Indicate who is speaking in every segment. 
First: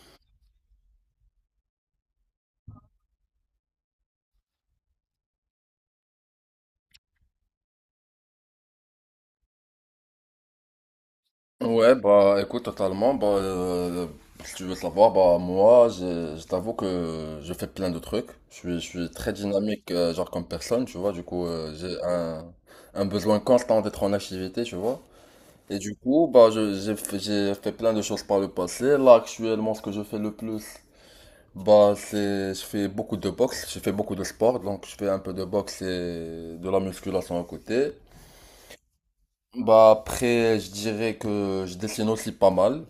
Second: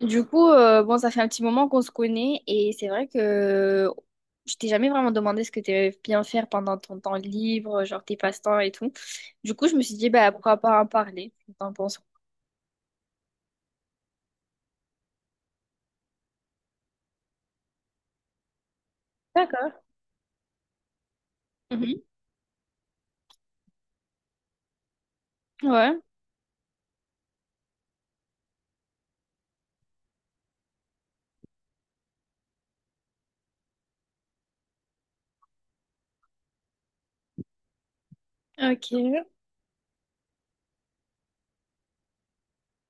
Speaker 1: Du coup, bon, ça fait un petit moment qu'on se connaît et c'est vrai que je t'ai jamais vraiment demandé ce que tu aimais bien faire pendant ton temps libre, genre tes passe-temps et tout. Du coup, je me suis dit, bah, pourquoi pas en parler? T'en
Speaker 2: Ouais,
Speaker 1: penses quoi?
Speaker 2: bah écoute, totalement. Bah, si tu veux savoir, bah moi, je t'avoue que je fais plein de trucs. Je suis très
Speaker 1: D'accord.
Speaker 2: dynamique, genre comme personne, tu vois. Du coup,
Speaker 1: Mhm.
Speaker 2: un besoin constant d'être en activité, tu vois. Et du
Speaker 1: Ouais,
Speaker 2: coup, bah, j'ai fait plein de choses par le passé. Là, actuellement, ce que je fais le plus, bah, je fais beaucoup de boxe, je fais beaucoup de sport. Donc, je fais un peu de boxe et de la musculation à côté.
Speaker 1: ok.
Speaker 2: Bah, après, je dirais que je dessine aussi pas mal.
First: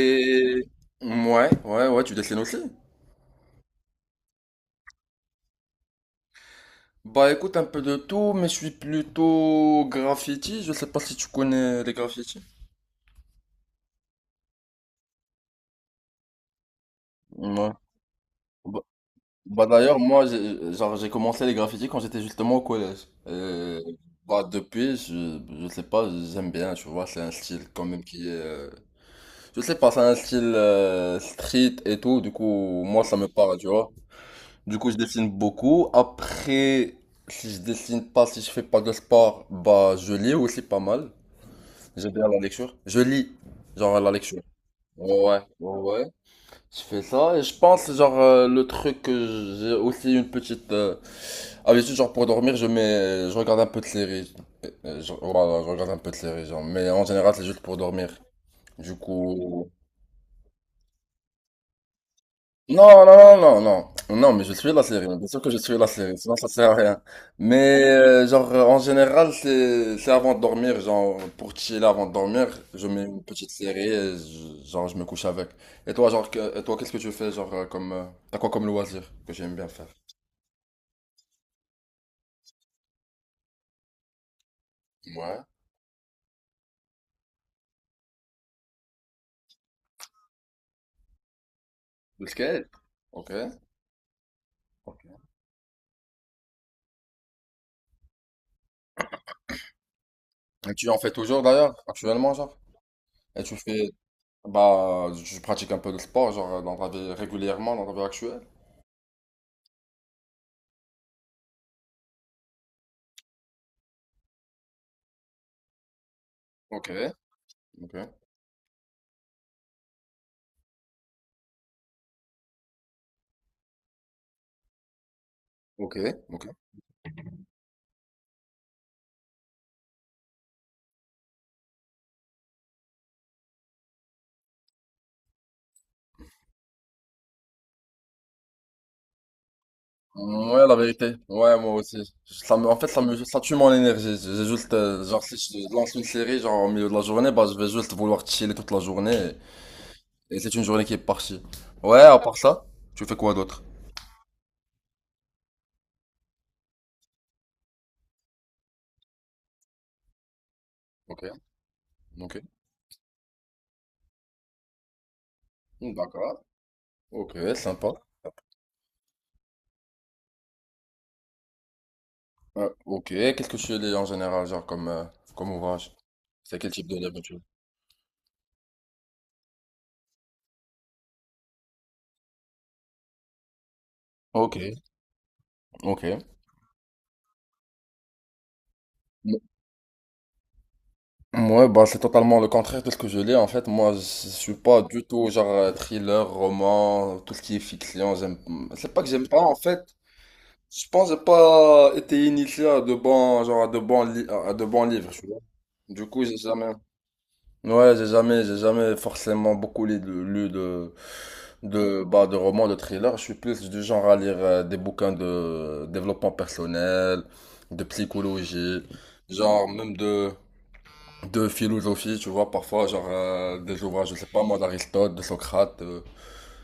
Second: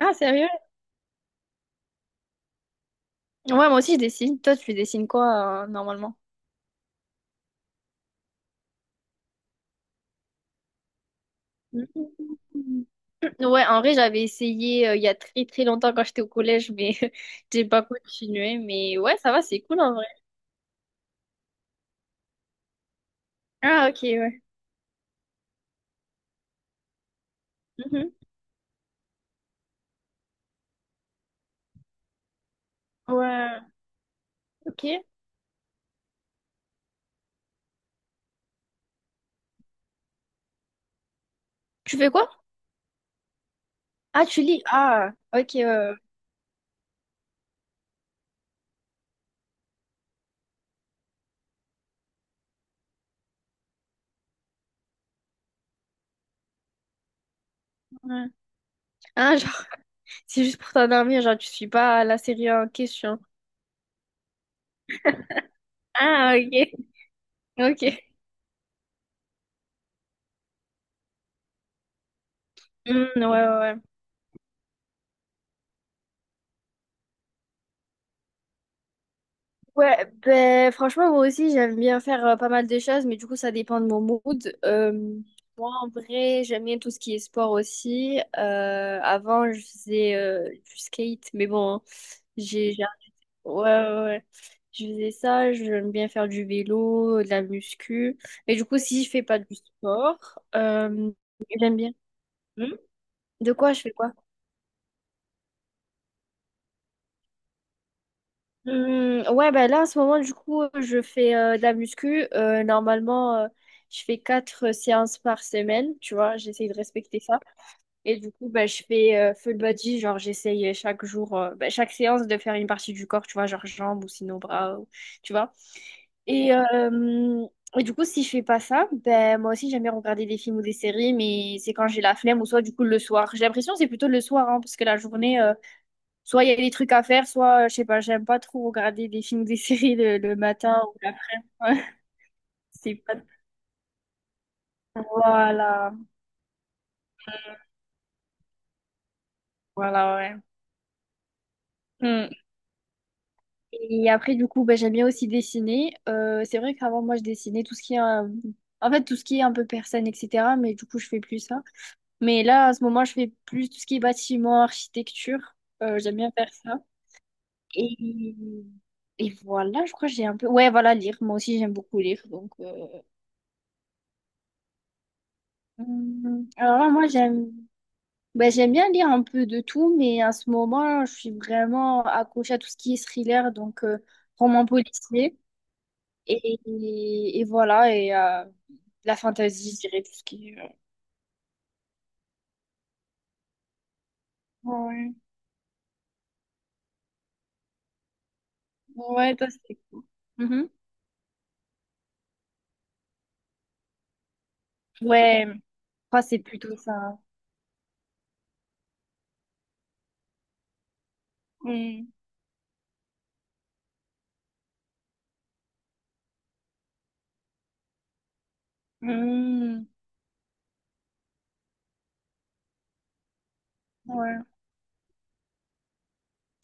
Speaker 1: Ah, sérieux?
Speaker 2: ouais, ouais, ouais, tu dessines aussi?
Speaker 1: Ouais, moi aussi, je dessine. Toi, tu dessines quoi, normalement?
Speaker 2: Bah écoute un peu de tout, mais je suis plutôt graffiti. Je sais pas si tu connais les graffitis.
Speaker 1: Mhm. Ouais, en vrai, j'avais essayé il y a très très longtemps quand j'étais au collège, mais j'ai
Speaker 2: Ouais.
Speaker 1: pas continué.
Speaker 2: Bah,
Speaker 1: Mais ouais, ça va, c'est
Speaker 2: bah,
Speaker 1: cool en
Speaker 2: d'ailleurs
Speaker 1: vrai.
Speaker 2: moi j'ai commencé les graffitis quand j'étais justement au collège. Et,
Speaker 1: Ah, ok,
Speaker 2: bah
Speaker 1: ouais.
Speaker 2: depuis je sais pas, j'aime bien, tu vois, c'est un style quand même
Speaker 1: Mhm.
Speaker 2: qui est je sais pas, c'est un style street et tout, du coup moi ça me parle, tu
Speaker 1: Ouais.
Speaker 2: vois. Du
Speaker 1: Ok.
Speaker 2: coup, je dessine beaucoup. Après, si je dessine pas, si je fais pas de sport, bah, je lis aussi pas mal.
Speaker 1: Tu fais
Speaker 2: J'aime bien
Speaker 1: quoi?
Speaker 2: la lecture. Je lis, genre la
Speaker 1: Ah,
Speaker 2: lecture.
Speaker 1: tu lis? Ah,
Speaker 2: Ouais,
Speaker 1: ok.
Speaker 2: ouais, ouais. Je fais ça et je pense, genre, le truc que j'ai aussi une petite habitude, genre pour dormir, je regarde un peu de série. Voilà, je regarde un peu de série genre, mais en général, c'est juste pour dormir.
Speaker 1: Ouais.
Speaker 2: Du
Speaker 1: Ah, genre,
Speaker 2: coup,
Speaker 1: c'est juste pour t'endormir, genre, tu suis pas la série en
Speaker 2: non, non,
Speaker 1: question.
Speaker 2: non, non, non, non, mais je suis la série, bien sûr que je suis la série,
Speaker 1: Ah,
Speaker 2: sinon ça
Speaker 1: ok.
Speaker 2: sert à rien.
Speaker 1: Ok.
Speaker 2: Mais en général, c'est avant de dormir, genre pour chiller avant de dormir, je mets
Speaker 1: Hmm,
Speaker 2: une
Speaker 1: ouais,
Speaker 2: petite
Speaker 1: ouais.
Speaker 2: série et genre je me couche avec. Et toi, et toi, qu'est-ce que tu fais, t'as quoi comme loisir que j'aime bien faire?
Speaker 1: Ouais, ben franchement moi aussi j'aime bien faire pas mal de choses, mais du coup ça dépend de mon mood.
Speaker 2: Ouais,
Speaker 1: Moi en vrai j'aime bien tout ce qui est sport aussi. Avant je faisais du skate, mais bon hein,
Speaker 2: le skate.
Speaker 1: j'ai j'ai-
Speaker 2: Ok.
Speaker 1: ouais, ouais, ouais. Je faisais
Speaker 2: Ok.
Speaker 1: ça. J'aime bien faire du vélo, de la muscu. Mais du coup si je fais pas du sport,
Speaker 2: Et tu en fais toujours d'ailleurs,
Speaker 1: j'aime bien.
Speaker 2: actuellement, genre?
Speaker 1: Hmm.
Speaker 2: Et
Speaker 1: De
Speaker 2: tu
Speaker 1: quoi je
Speaker 2: fais,
Speaker 1: fais quoi?
Speaker 2: bah, tu pratiques un peu de sport, genre dans ta vie régulièrement, dans ta vie actuelle?
Speaker 1: Ouais, ben là, en ce moment, du coup, je fais de la muscu. Normalement, je fais quatre séances par semaine, tu vois, j'essaye de
Speaker 2: Ok,
Speaker 1: respecter ça.
Speaker 2: ok,
Speaker 1: Et du coup, ben je fais full body, genre, j'essaye chaque jour, bah, chaque séance de faire une partie du corps, tu vois, genre jambes ou sinon bras, tu vois.
Speaker 2: ok, ok.
Speaker 1: Et et du coup, si je fais pas ça, ben moi aussi, j'aime bien regarder des films ou des séries, mais c'est quand j'ai la flemme ou soit, du coup, le soir. J'ai l'impression que c'est plutôt le soir, hein, parce que la journée. Soit il y a des trucs à faire, soit, je sais pas, j'aime pas trop regarder des films ou des séries le
Speaker 2: Ouais, la
Speaker 1: matin ou
Speaker 2: vérité. Ouais, moi
Speaker 1: l'après-midi.
Speaker 2: aussi. Ça me, en fait,
Speaker 1: C'est
Speaker 2: ça
Speaker 1: pas.
Speaker 2: me, ça tue mon énergie. J'ai juste, genre, si je
Speaker 1: Voilà,
Speaker 2: lance une série, genre, au milieu de la journée, bah, je vais juste vouloir chiller toute la journée.
Speaker 1: voilà, ouais.
Speaker 2: Et c'est une journée qui est partie. Ouais, à
Speaker 1: Mm.
Speaker 2: part ça, tu fais quoi d'autre?
Speaker 1: Et après, du coup, bah, j'aime bien aussi dessiner. C'est vrai qu'avant, moi, je dessinais tout ce qui est, en fait, tout ce qui est un peu personne, etc. Mais du coup, je fais
Speaker 2: Ok,
Speaker 1: plus ça.
Speaker 2: ok.
Speaker 1: Mais là, à ce moment, je fais plus tout ce qui est bâtiment, architecture. J'aime bien
Speaker 2: D'accord.
Speaker 1: faire ça.
Speaker 2: Ok, sympa.
Speaker 1: Et... Et voilà, je crois que j'ai un peu. Ouais, voilà, lire. Moi aussi, j'aime beaucoup lire. Donc,
Speaker 2: Ok, qu'est-ce que tu lis en général, comme ouvrage? C'est quel
Speaker 1: alors
Speaker 2: type
Speaker 1: là,
Speaker 2: de
Speaker 1: moi,
Speaker 2: livre tu lis?
Speaker 1: j'aime. Ben, j'aime bien lire un peu de tout, mais en ce moment, je suis vraiment accrochée à tout ce qui est thriller, donc
Speaker 2: Ok,
Speaker 1: roman policier.
Speaker 2: ok.
Speaker 1: Et voilà, et la fantasy, je dirais tout ce qui est.
Speaker 2: Ouais, bah c'est totalement le contraire de ce que je lis. En fait, moi, je suis pas du
Speaker 1: Ouais,
Speaker 2: tout thriller, roman, tout ce qui est fiction. J'aime, c'est pas que j'aime
Speaker 1: ouais,
Speaker 2: pas.
Speaker 1: toi,
Speaker 2: En fait,
Speaker 1: c'est cool. Mhm.
Speaker 2: je pense que j'ai pas été initié à de bons, à de bons livres. Tu vois.
Speaker 1: Ouais,
Speaker 2: Du
Speaker 1: moi,
Speaker 2: coup, j'ai
Speaker 1: c'est
Speaker 2: jamais.
Speaker 1: plutôt ça.
Speaker 2: Ouais, j'ai jamais forcément beaucoup lu de,
Speaker 1: Mm.
Speaker 2: bah, de romans, de thrillers. Je suis plus du genre à lire des bouquins de développement personnel, de psychologie, genre
Speaker 1: Mm.
Speaker 2: même de philosophie, tu vois, parfois, des ouvrages, je sais
Speaker 1: Ouais.
Speaker 2: pas moi, d'Aristote, de Socrate,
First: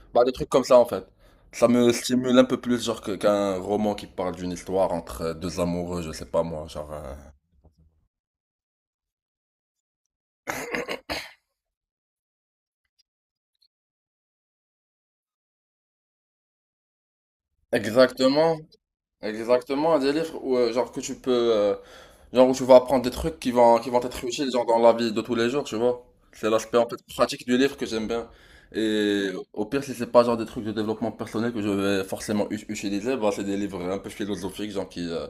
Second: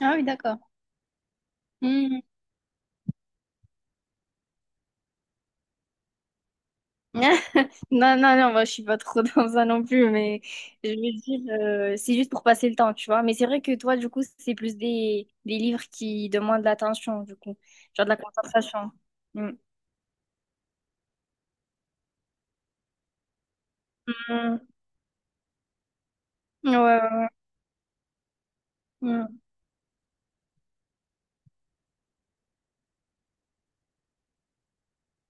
Speaker 1: Ah oui,
Speaker 2: bah des trucs
Speaker 1: d'accord.
Speaker 2: comme ça en fait. Ça me
Speaker 1: Mm.
Speaker 2: stimule un peu plus, qu'un roman qui parle d'une histoire entre deux amoureux, je sais pas moi,
Speaker 1: Non, non, non, moi je suis pas trop dans ça non plus, mais je veux dire, c'est juste pour passer le temps, tu vois. Mais c'est vrai que toi, du coup, c'est plus des livres qui demandent de l'attention, du coup, genre de la
Speaker 2: exactement,
Speaker 1: concentration. Mm.
Speaker 2: exactement, des livres où, que tu peux, genre, où tu vas apprendre des trucs qui vont être utiles,
Speaker 1: Mm.
Speaker 2: genre, dans la vie de tous les jours, tu vois. C'est l'aspect,
Speaker 1: Ouais,
Speaker 2: en fait,
Speaker 1: ouais,
Speaker 2: pratique du livre que j'aime bien.
Speaker 1: ouais.
Speaker 2: Et au pire, si c'est pas, genre, des trucs de développement personnel que je vais forcément utiliser, bah, c'est des livres un peu philosophiques,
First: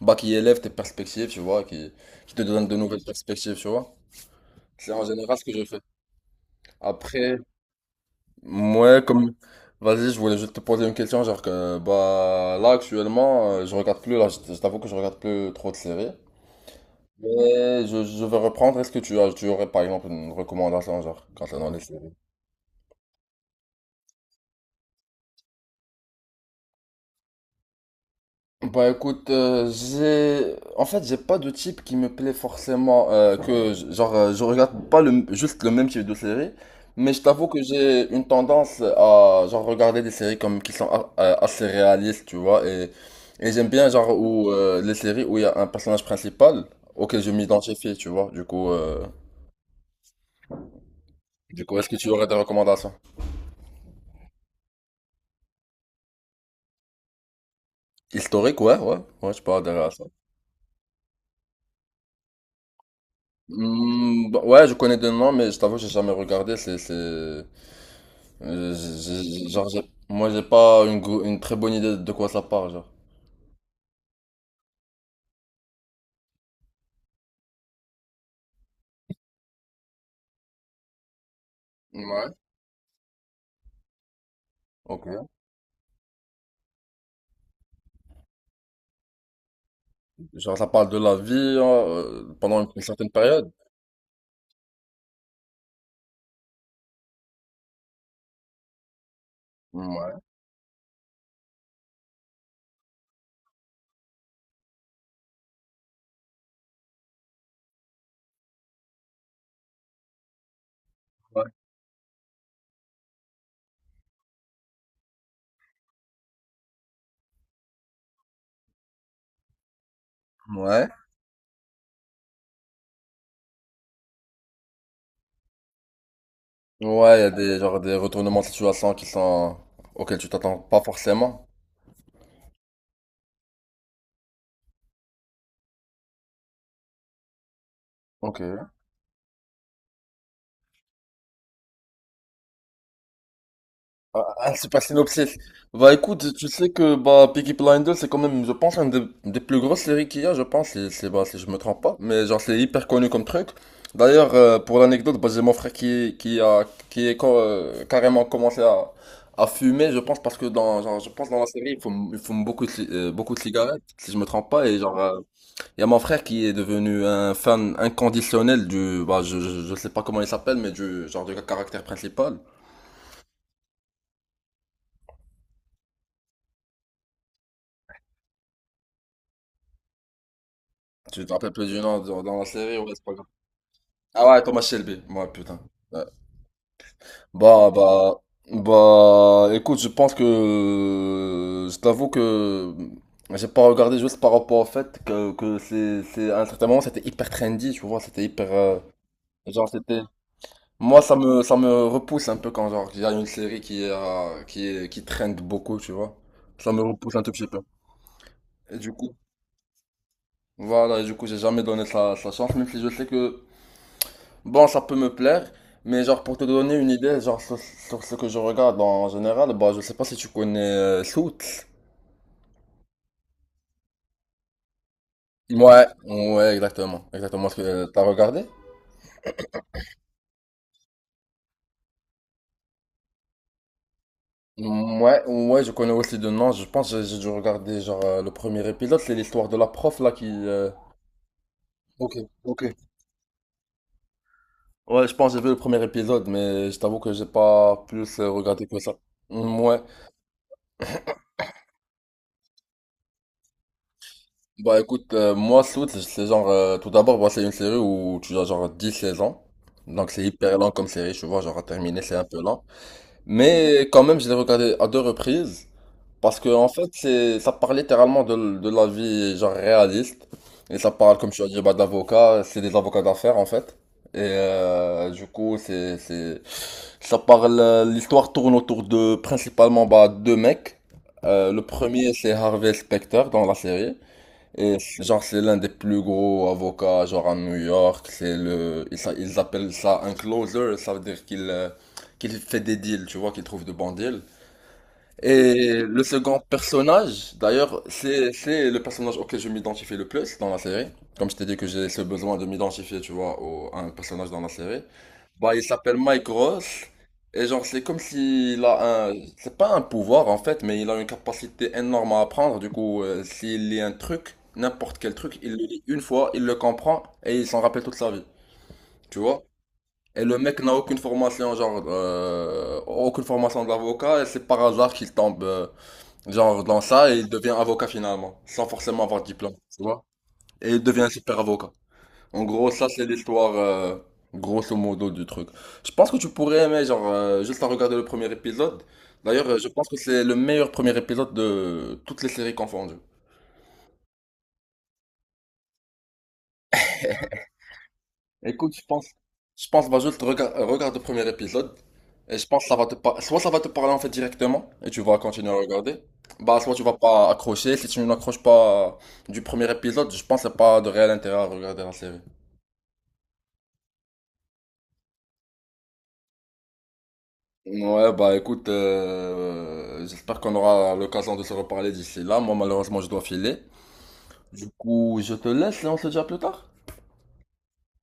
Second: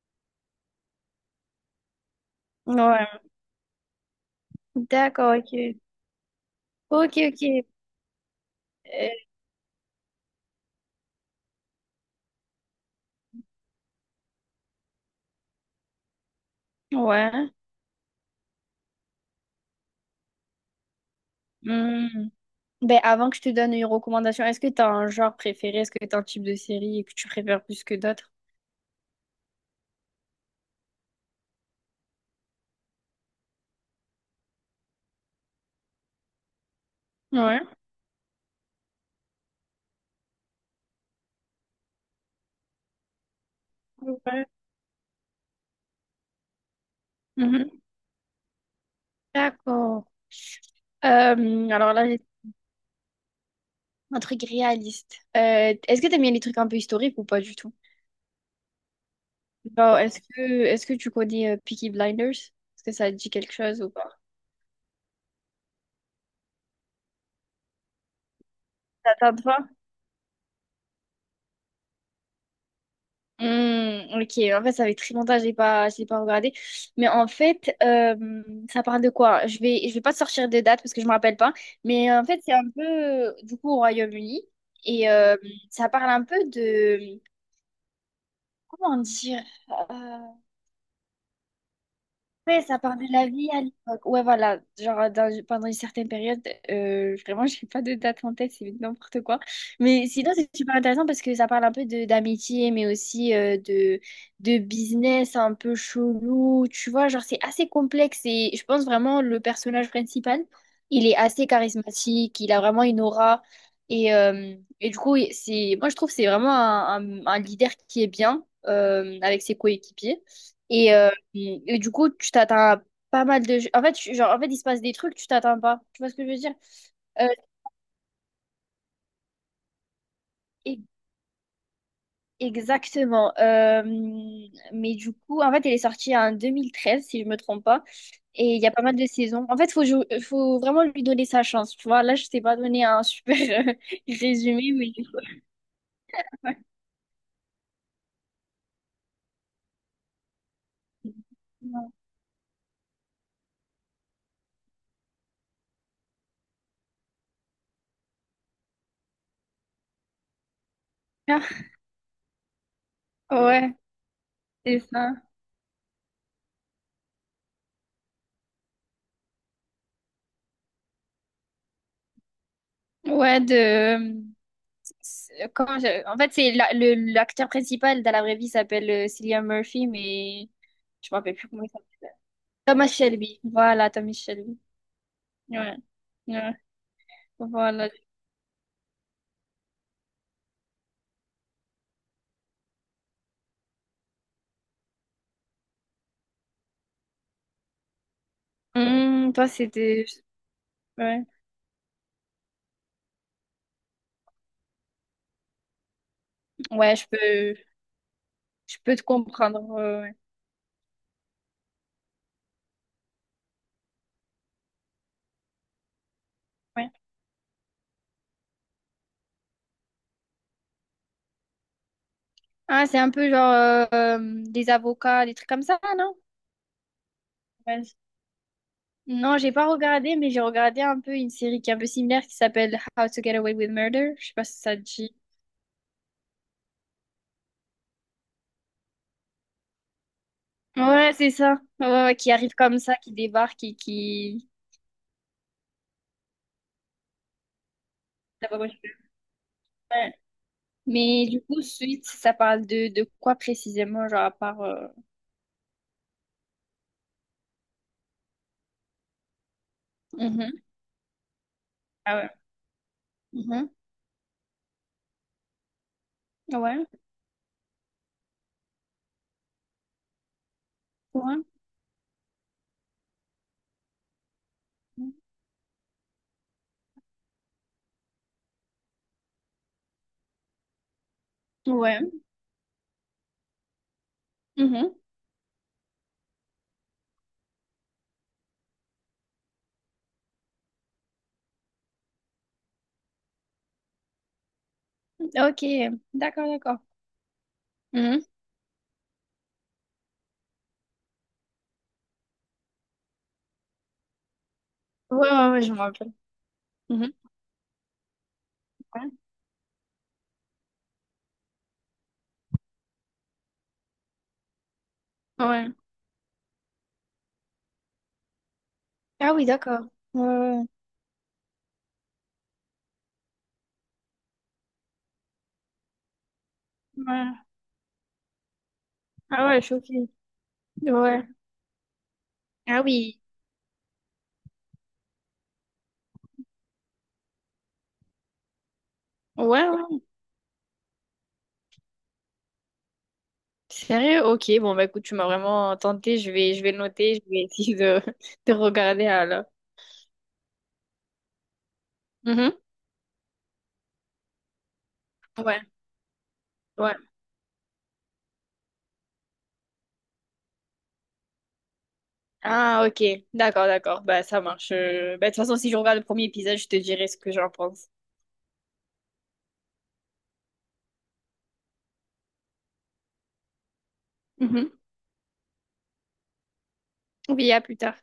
Speaker 2: bah, qui élève tes perspectives, qui te donne de
Speaker 1: Mm.
Speaker 2: nouvelles
Speaker 1: Ouais.
Speaker 2: perspectives, tu vois. C'est en
Speaker 1: D'accord,
Speaker 2: général ce que je
Speaker 1: ok.
Speaker 2: fais.
Speaker 1: Ok,
Speaker 2: Après,
Speaker 1: ok.
Speaker 2: moi,
Speaker 1: Euh,
Speaker 2: comme... Vas-y, je voulais juste te poser une question, genre que, bah, là, actuellement, je regarde plus, là, je t'avoue que je regarde plus trop de séries.
Speaker 1: ouais.
Speaker 2: Mais je vais reprendre, est-ce que tu as, tu aurais, par exemple, une recommandation, genre, concernant les séries?
Speaker 1: Mm. Ben, avant que je te donne une recommandation, est-ce que tu as un genre préféré? Est-ce que tu as un type de série que tu préfères plus que d'autres?
Speaker 2: Bah écoute, j'ai en fait j'ai pas de type qui me plaît forcément que j- genre je regarde pas le juste le même type de série, mais je t'avoue que
Speaker 1: Ouais.
Speaker 2: j'ai une tendance à genre regarder des séries comme qui sont assez réalistes, tu vois, et j'aime bien genre
Speaker 1: Ouais.
Speaker 2: où les séries où il y a un personnage principal auquel je
Speaker 1: Mhm.
Speaker 2: m'identifie, tu vois.
Speaker 1: D'accord.
Speaker 2: Est-ce
Speaker 1: Alors
Speaker 2: que
Speaker 1: là,
Speaker 2: tu aurais des recommandations?
Speaker 1: un truc réaliste. Est-ce que t'aimes bien les trucs un peu historiques ou pas du tout?
Speaker 2: Historique, ouais, ouais. Ouais, je peux adhérer à
Speaker 1: Genre,
Speaker 2: ça.
Speaker 1: est-ce que tu connais Peaky Blinders? Est-ce que ça te dit quelque chose ou pas?
Speaker 2: Hmm, bah, ouais, je connais des noms, mais je t'avoue que j'ai jamais regardé, c'est Euh,
Speaker 1: Ça
Speaker 2: j'ai-
Speaker 1: tente pas?
Speaker 2: Moi, j'ai pas une, une très bonne idée de quoi ça parle, genre.
Speaker 1: Hmm, ok, en fait, ça fait très longtemps que je l'ai pas regardé. Mais en fait, ça parle de quoi? Je vais pas te sortir de date parce que je me rappelle pas. Mais en
Speaker 2: Ouais,
Speaker 1: fait, c'est un peu, du coup, au Royaume-Uni. Et
Speaker 2: ok.
Speaker 1: ça parle un peu de. Comment dire? euh,
Speaker 2: Genre, ça parle de la vie hein,
Speaker 1: Ouais,
Speaker 2: pendant
Speaker 1: ça
Speaker 2: une
Speaker 1: parle de
Speaker 2: certaine
Speaker 1: la vie
Speaker 2: période.
Speaker 1: à l'époque. Ouais, voilà. Genre, pendant une certaine période, vraiment, j'ai pas de date en tête, c'est n'importe quoi. Mais
Speaker 2: Ouais,
Speaker 1: sinon, c'est super intéressant parce que ça parle un peu de d'amitié, mais aussi de business un peu chelou. Tu vois, genre, c'est assez complexe et je pense vraiment le personnage principal, il est assez
Speaker 2: ouais.
Speaker 1: charismatique, il a vraiment une aura. Et, euh, et du coup, moi, je trouve que c'est vraiment un leader qui est bien avec ses coéquipiers.
Speaker 2: Ouais.
Speaker 1: Et, euh, et du coup, tu t'attends à pas mal de. En fait, genre, en fait, il se passe des trucs, tu t'attends pas. Tu vois ce que je veux dire?
Speaker 2: Ouais, il y
Speaker 1: Euh,
Speaker 2: a des, genre, des retournements de situation qui sont... auxquels tu t'attends pas
Speaker 1: e-
Speaker 2: forcément.
Speaker 1: exactement. Mais du coup, en fait, elle est sortie en 2013, si je me trompe pas. Et il y a
Speaker 2: Ok.
Speaker 1: pas mal de saisons. En fait, faut vraiment lui donner sa chance. Tu vois, là, je t'ai pas donné un super euh,
Speaker 2: Ah, ah, c'est
Speaker 1: résumé,
Speaker 2: pas
Speaker 1: mais du coup,
Speaker 2: synopsis. Bah écoute, tu sais que bah Peaky Blinders c'est quand même, je pense, des plus grosses séries qu'il y a, je pense, si, bah, si je me trompe
Speaker 1: ouais,
Speaker 2: pas. Mais genre c'est hyper connu comme truc. D'ailleurs, pour l'anecdote, bah, j'ai mon frère qui a qui est carrément commencé à fumer, je pense, parce que dans genre, je pense dans la série, il fume beaucoup de, beaucoup de
Speaker 1: ah, ouais,
Speaker 2: cigarettes, si je me trompe pas. Et
Speaker 1: c'est
Speaker 2: genre,
Speaker 1: ça.
Speaker 2: il y a mon frère qui est devenu un fan inconditionnel du, je sais pas comment il s'appelle, mais du genre du caractère principal.
Speaker 1: Ouais, de. En fait, c'est l'acteur principal dans la vraie vie s'appelle Cillian Murphy, mais je me
Speaker 2: Tu te
Speaker 1: rappelle plus
Speaker 2: rappelles
Speaker 1: comment
Speaker 2: plus
Speaker 1: il
Speaker 2: du
Speaker 1: s'appelle.
Speaker 2: nom dans la série,
Speaker 1: Thomas
Speaker 2: ouais, c'est pas grave.
Speaker 1: Shelby. Voilà, Thomas
Speaker 2: Ah ouais,
Speaker 1: Shelby.
Speaker 2: Thomas Shelby. Ouais, putain.
Speaker 1: Ouais.
Speaker 2: Ouais.
Speaker 1: Ouais.
Speaker 2: Bah,
Speaker 1: Voilà.
Speaker 2: bah, bah, écoute, je t'avoue que j'ai pas regardé juste par rapport au fait que, c'est, à un certain moment, c'était hyper trendy, tu vois, c'était hyper,
Speaker 1: Toi,
Speaker 2: genre, c'était,
Speaker 1: c'était.
Speaker 2: moi,
Speaker 1: Ouais.
Speaker 2: ça me repousse un peu quand, genre, il y a une série qui trend beaucoup, tu vois. Ça me
Speaker 1: Ouais,
Speaker 2: repousse un tout petit peu.
Speaker 1: je
Speaker 2: Et du
Speaker 1: peux te
Speaker 2: coup,
Speaker 1: comprendre. Ouais.
Speaker 2: voilà, et du coup, j'ai jamais donné sa chance, même si je sais que, bon, ça peut me plaire, mais genre pour te donner une
Speaker 1: Ouais.
Speaker 2: idée, sur ce que je regarde en général, bah je sais pas si tu connais Suits.
Speaker 1: Ah, c'est un peu genre des avocats, des trucs comme ça,
Speaker 2: Ouais,
Speaker 1: non?
Speaker 2: ouais, exactement, exactement ce que
Speaker 1: Ouais.
Speaker 2: t'as regardé.
Speaker 1: Non, j'ai pas regardé, mais j'ai regardé un peu une série qui est un peu similaire qui s'appelle How to Get Away with Murder. Je sais pas si ça te dit.
Speaker 2: Ouais, ouais, je connais aussi de nom. Je pense que j'ai dû regarder le premier épisode, c'est l'histoire de la prof là qui.
Speaker 1: Ouais, c'est ça. Ouais, ouais,
Speaker 2: Ok,
Speaker 1: ouais, qui arrive
Speaker 2: ok.
Speaker 1: comme ça, qui débarque et qui.
Speaker 2: Ouais, je pense que j'ai vu le premier épisode, mais je t'avoue que j'ai pas plus
Speaker 1: Ça va,
Speaker 2: regardé
Speaker 1: ouais.
Speaker 2: que ça. Mm, ouais.
Speaker 1: Ouais. Mais du coup, suite, ça parle de quoi précisément, genre à part.
Speaker 2: Bah écoute, moi Suits, c'est genre, tout d'abord, bah, c'est une série où tu as genre 10 saisons. Donc c'est
Speaker 1: Mhm.
Speaker 2: hyper lent comme série, tu vois, genre à terminer, c'est
Speaker 1: Ah
Speaker 2: un
Speaker 1: ouais.
Speaker 2: peu lent.
Speaker 1: Mhm.
Speaker 2: Mais quand même, je l'ai regardé à deux reprises. Parce que en
Speaker 1: Ouais,
Speaker 2: fait, ça parle littéralement de, de la vie genre réaliste. Et ça parle, comme tu
Speaker 1: ouais,
Speaker 2: as dit, bah, d'avocats, c'est des avocats d'affaires en fait. Et du coup, l'histoire tourne autour de principalement bah, deux mecs. Le
Speaker 1: ouais.
Speaker 2: premier, c'est Harvey Specter dans la série. Et
Speaker 1: Mhm.
Speaker 2: genre, c'est l'un des plus gros avocats, genre à New York. C'est ils appellent ça un closer. Ça veut dire qu'il fait des deals, tu vois, qu'il trouve de bons deals.
Speaker 1: Ok,
Speaker 2: Et le second
Speaker 1: d'accord, d'accord.
Speaker 2: personnage, d'ailleurs,
Speaker 1: Mhm.
Speaker 2: c'est le personnage auquel je m'identifie le plus dans la série. Comme je t'ai dit que j'ai ce besoin de m'identifier, tu vois, à un personnage dans la série.
Speaker 1: Ouais, ouais,
Speaker 2: Bah, il
Speaker 1: ouais, je me
Speaker 2: s'appelle
Speaker 1: rappelle.
Speaker 2: Mike Ross.
Speaker 1: Mhm.
Speaker 2: Et genre, c'est comme s'il a
Speaker 1: Ouais.
Speaker 2: un... C'est pas un pouvoir, en fait, mais il a une capacité énorme à apprendre. Du coup, s'il lit un truc, n'importe quel truc, il le
Speaker 1: Ouais.
Speaker 2: lit une fois, il le comprend, et il s'en rappelle toute sa vie. Tu
Speaker 1: Ah
Speaker 2: vois?
Speaker 1: oui, d'accord. Ouais,
Speaker 2: Et le mec
Speaker 1: ouais.
Speaker 2: n'a aucune formation, aucune formation d'avocat, et c'est par hasard qu'il tombe... genre, dans ça, il
Speaker 1: Ouais.
Speaker 2: devient avocat finalement, sans forcément avoir de
Speaker 1: Ah
Speaker 2: diplôme,
Speaker 1: ouais,
Speaker 2: tu vois?
Speaker 1: choquée.
Speaker 2: Et il devient un
Speaker 1: Ouais.
Speaker 2: super avocat. En gros,
Speaker 1: Ah
Speaker 2: ça, c'est
Speaker 1: oui.
Speaker 2: l'histoire, grosso modo, du truc. Je pense que tu pourrais aimer, juste en regarder le premier épisode. D'ailleurs, je
Speaker 1: Ouais,
Speaker 2: pense que
Speaker 1: ouais.
Speaker 2: c'est le meilleur premier épisode de toutes les séries confondues.
Speaker 1: Sérieux? Ok, bon bah écoute, tu m'as vraiment tenté, je vais le noter, je vais essayer de, de
Speaker 2: Écoute,
Speaker 1: regarder alors.
Speaker 2: je pense, regarde le premier épisode. Et je
Speaker 1: Mhm.
Speaker 2: pense que ça va soit ça va te parler en fait directement et tu vas continuer à
Speaker 1: Ouais,
Speaker 2: regarder. Bah, soit tu vas
Speaker 1: ouais.
Speaker 2: pas accrocher. Si tu n'accroches pas du premier épisode, je pense que c'est pas de réel intérêt à regarder la série.
Speaker 1: Ah ok, d'accord, d'accord, bah ça marche. Bah, de toute façon, si je regarde le premier épisode, je te dirai ce que j'en pense.
Speaker 2: Ouais, bah écoute, j'espère qu'on aura l'occasion de se reparler d'ici là. Moi, malheureusement, je dois filer. Du
Speaker 1: Mhm.
Speaker 2: coup, je te laisse et on se dit à plus tard.
Speaker 1: Oui, à plus tard.